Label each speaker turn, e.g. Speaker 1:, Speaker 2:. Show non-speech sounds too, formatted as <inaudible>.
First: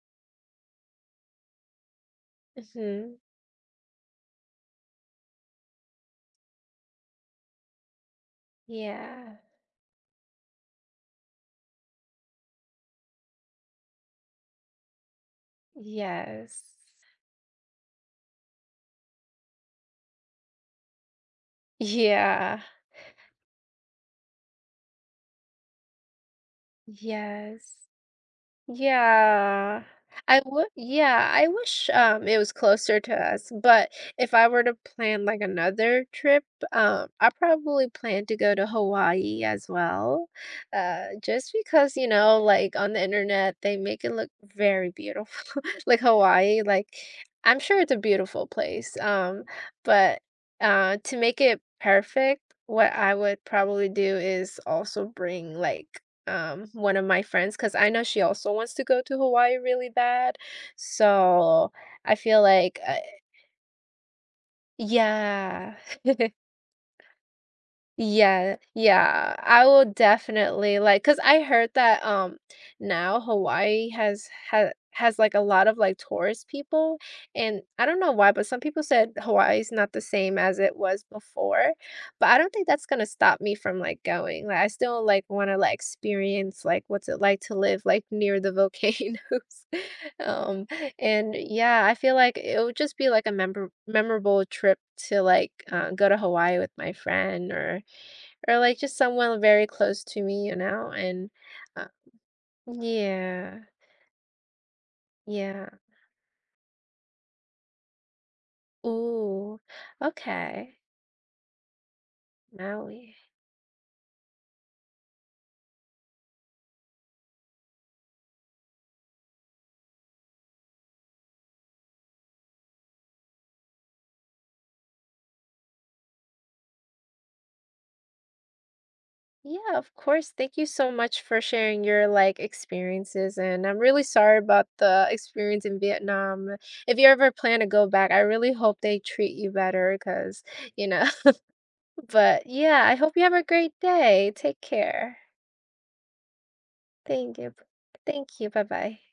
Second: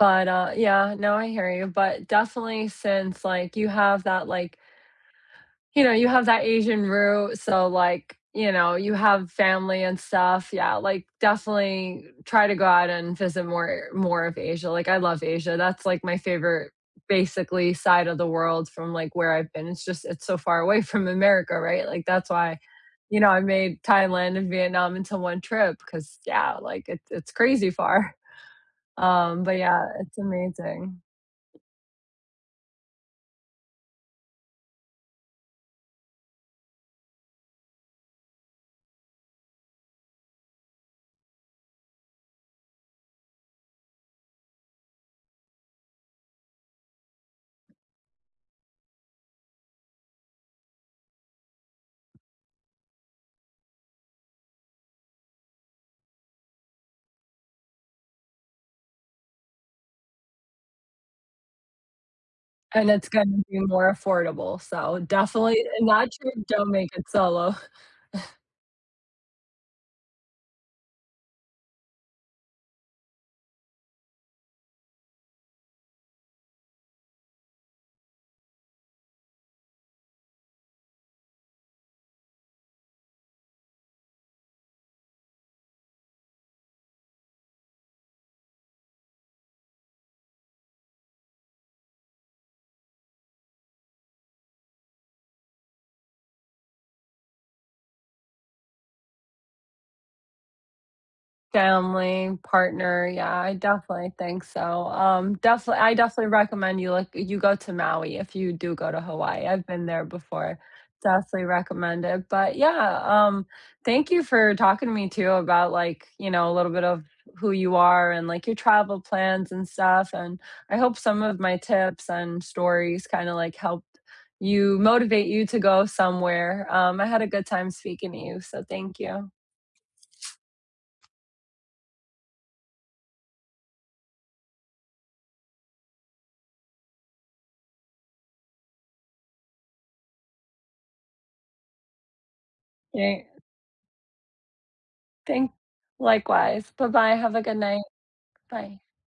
Speaker 1: But, uh yeah, no I hear you. But definitely,
Speaker 2: Mhm.
Speaker 1: since, like, you have that, like you know, you have that Asian root so, like, you know, you have
Speaker 2: Yeah.
Speaker 1: family and stuff. Yeah, like, definitely try to go out and visit more more of Asia, like, I love Asia, that's, like, my
Speaker 2: Yes.
Speaker 1: favorite, basically side of the world from, like, where I've been. It's just it's so far away from America, right? Like, that's why,
Speaker 2: Yeah.
Speaker 1: you know, I made Thailand and Vietnam into 1 trip, 'cause yeah, like, it it's crazy
Speaker 2: Yes.
Speaker 1: far. <chuckles> Um, but yeah,
Speaker 2: Yeah.
Speaker 1: it's
Speaker 2: I would
Speaker 1: amazing.
Speaker 2: yeah. I wish, um, it was closer to us, but if I were to plan, like, another trip, uh, I probably plan to go to Hawaii as well, uh, just because, you know, like, on the Internet, they make it look very beautiful. Like Hawaii, like, I'm sure it's a beautiful place, um, but, uh, to make it perfect, what I would probably do is also bring, like, um, 1 of my friends, 'cause I know she also wants to go to Hawaii really bad, so I feel like,
Speaker 1: And
Speaker 2: eh
Speaker 1: it's gonna be more affordable, so, definitely it
Speaker 2: Yeah.
Speaker 1: not sure,
Speaker 2: <chuckles>
Speaker 1: don't make it solo. <chuckles>
Speaker 2: Yeah. Yeah, I will definitely, like 'cause I heard that, um, now Hawaii has ha has, like, a lot of, like, tourist people, and I don't know why, but some people said Hawaii is not the same as it was before, but I don't think that's gonna stop me from, like, going, like, I still, like, wanna, like, experience, like, what's it like to live, like, near the volcanoes. Um, and, yeah, I feel like it would just be like a member memorable trip to, like, uh, go to Hawaii with my friend or or, like, just someone very close to me, you know, and, uh
Speaker 1: Family, partner, yeah, I
Speaker 2: Yeah.
Speaker 1: definitely think so. Um,
Speaker 2: Yeah.
Speaker 1: defini I definitely recommend you like, you go to Maui if you do go to Hawaii.
Speaker 2: Ooh,
Speaker 1: I've been there before.
Speaker 2: okay.
Speaker 1: Definitely recommend it. But yeah,
Speaker 2: Maui.
Speaker 1: um, thank you for talking to me, too, about, like, you know, little bit of who you are and, like, your travel plans and stuff, and I hope some of my tips and stories kinda, like, helped you motivate you to go somewhere. Um, I had a good time speaking to you, so, thank you.
Speaker 2: Yeah, of course, thank you so much for sharing your, like, experiences, and I'm really sorry about the experience in Vietnam. If you ever plan to go back, I really hope they treat you better 'cause, you know but, yeah. I hope
Speaker 1: An
Speaker 2: you have a great day, take care.
Speaker 1: Than likewise. Bye-bye, have
Speaker 2: Thank
Speaker 1: a
Speaker 2: you, b
Speaker 1: good night.
Speaker 2: thank you,
Speaker 1: Bye.
Speaker 2: bye-bye.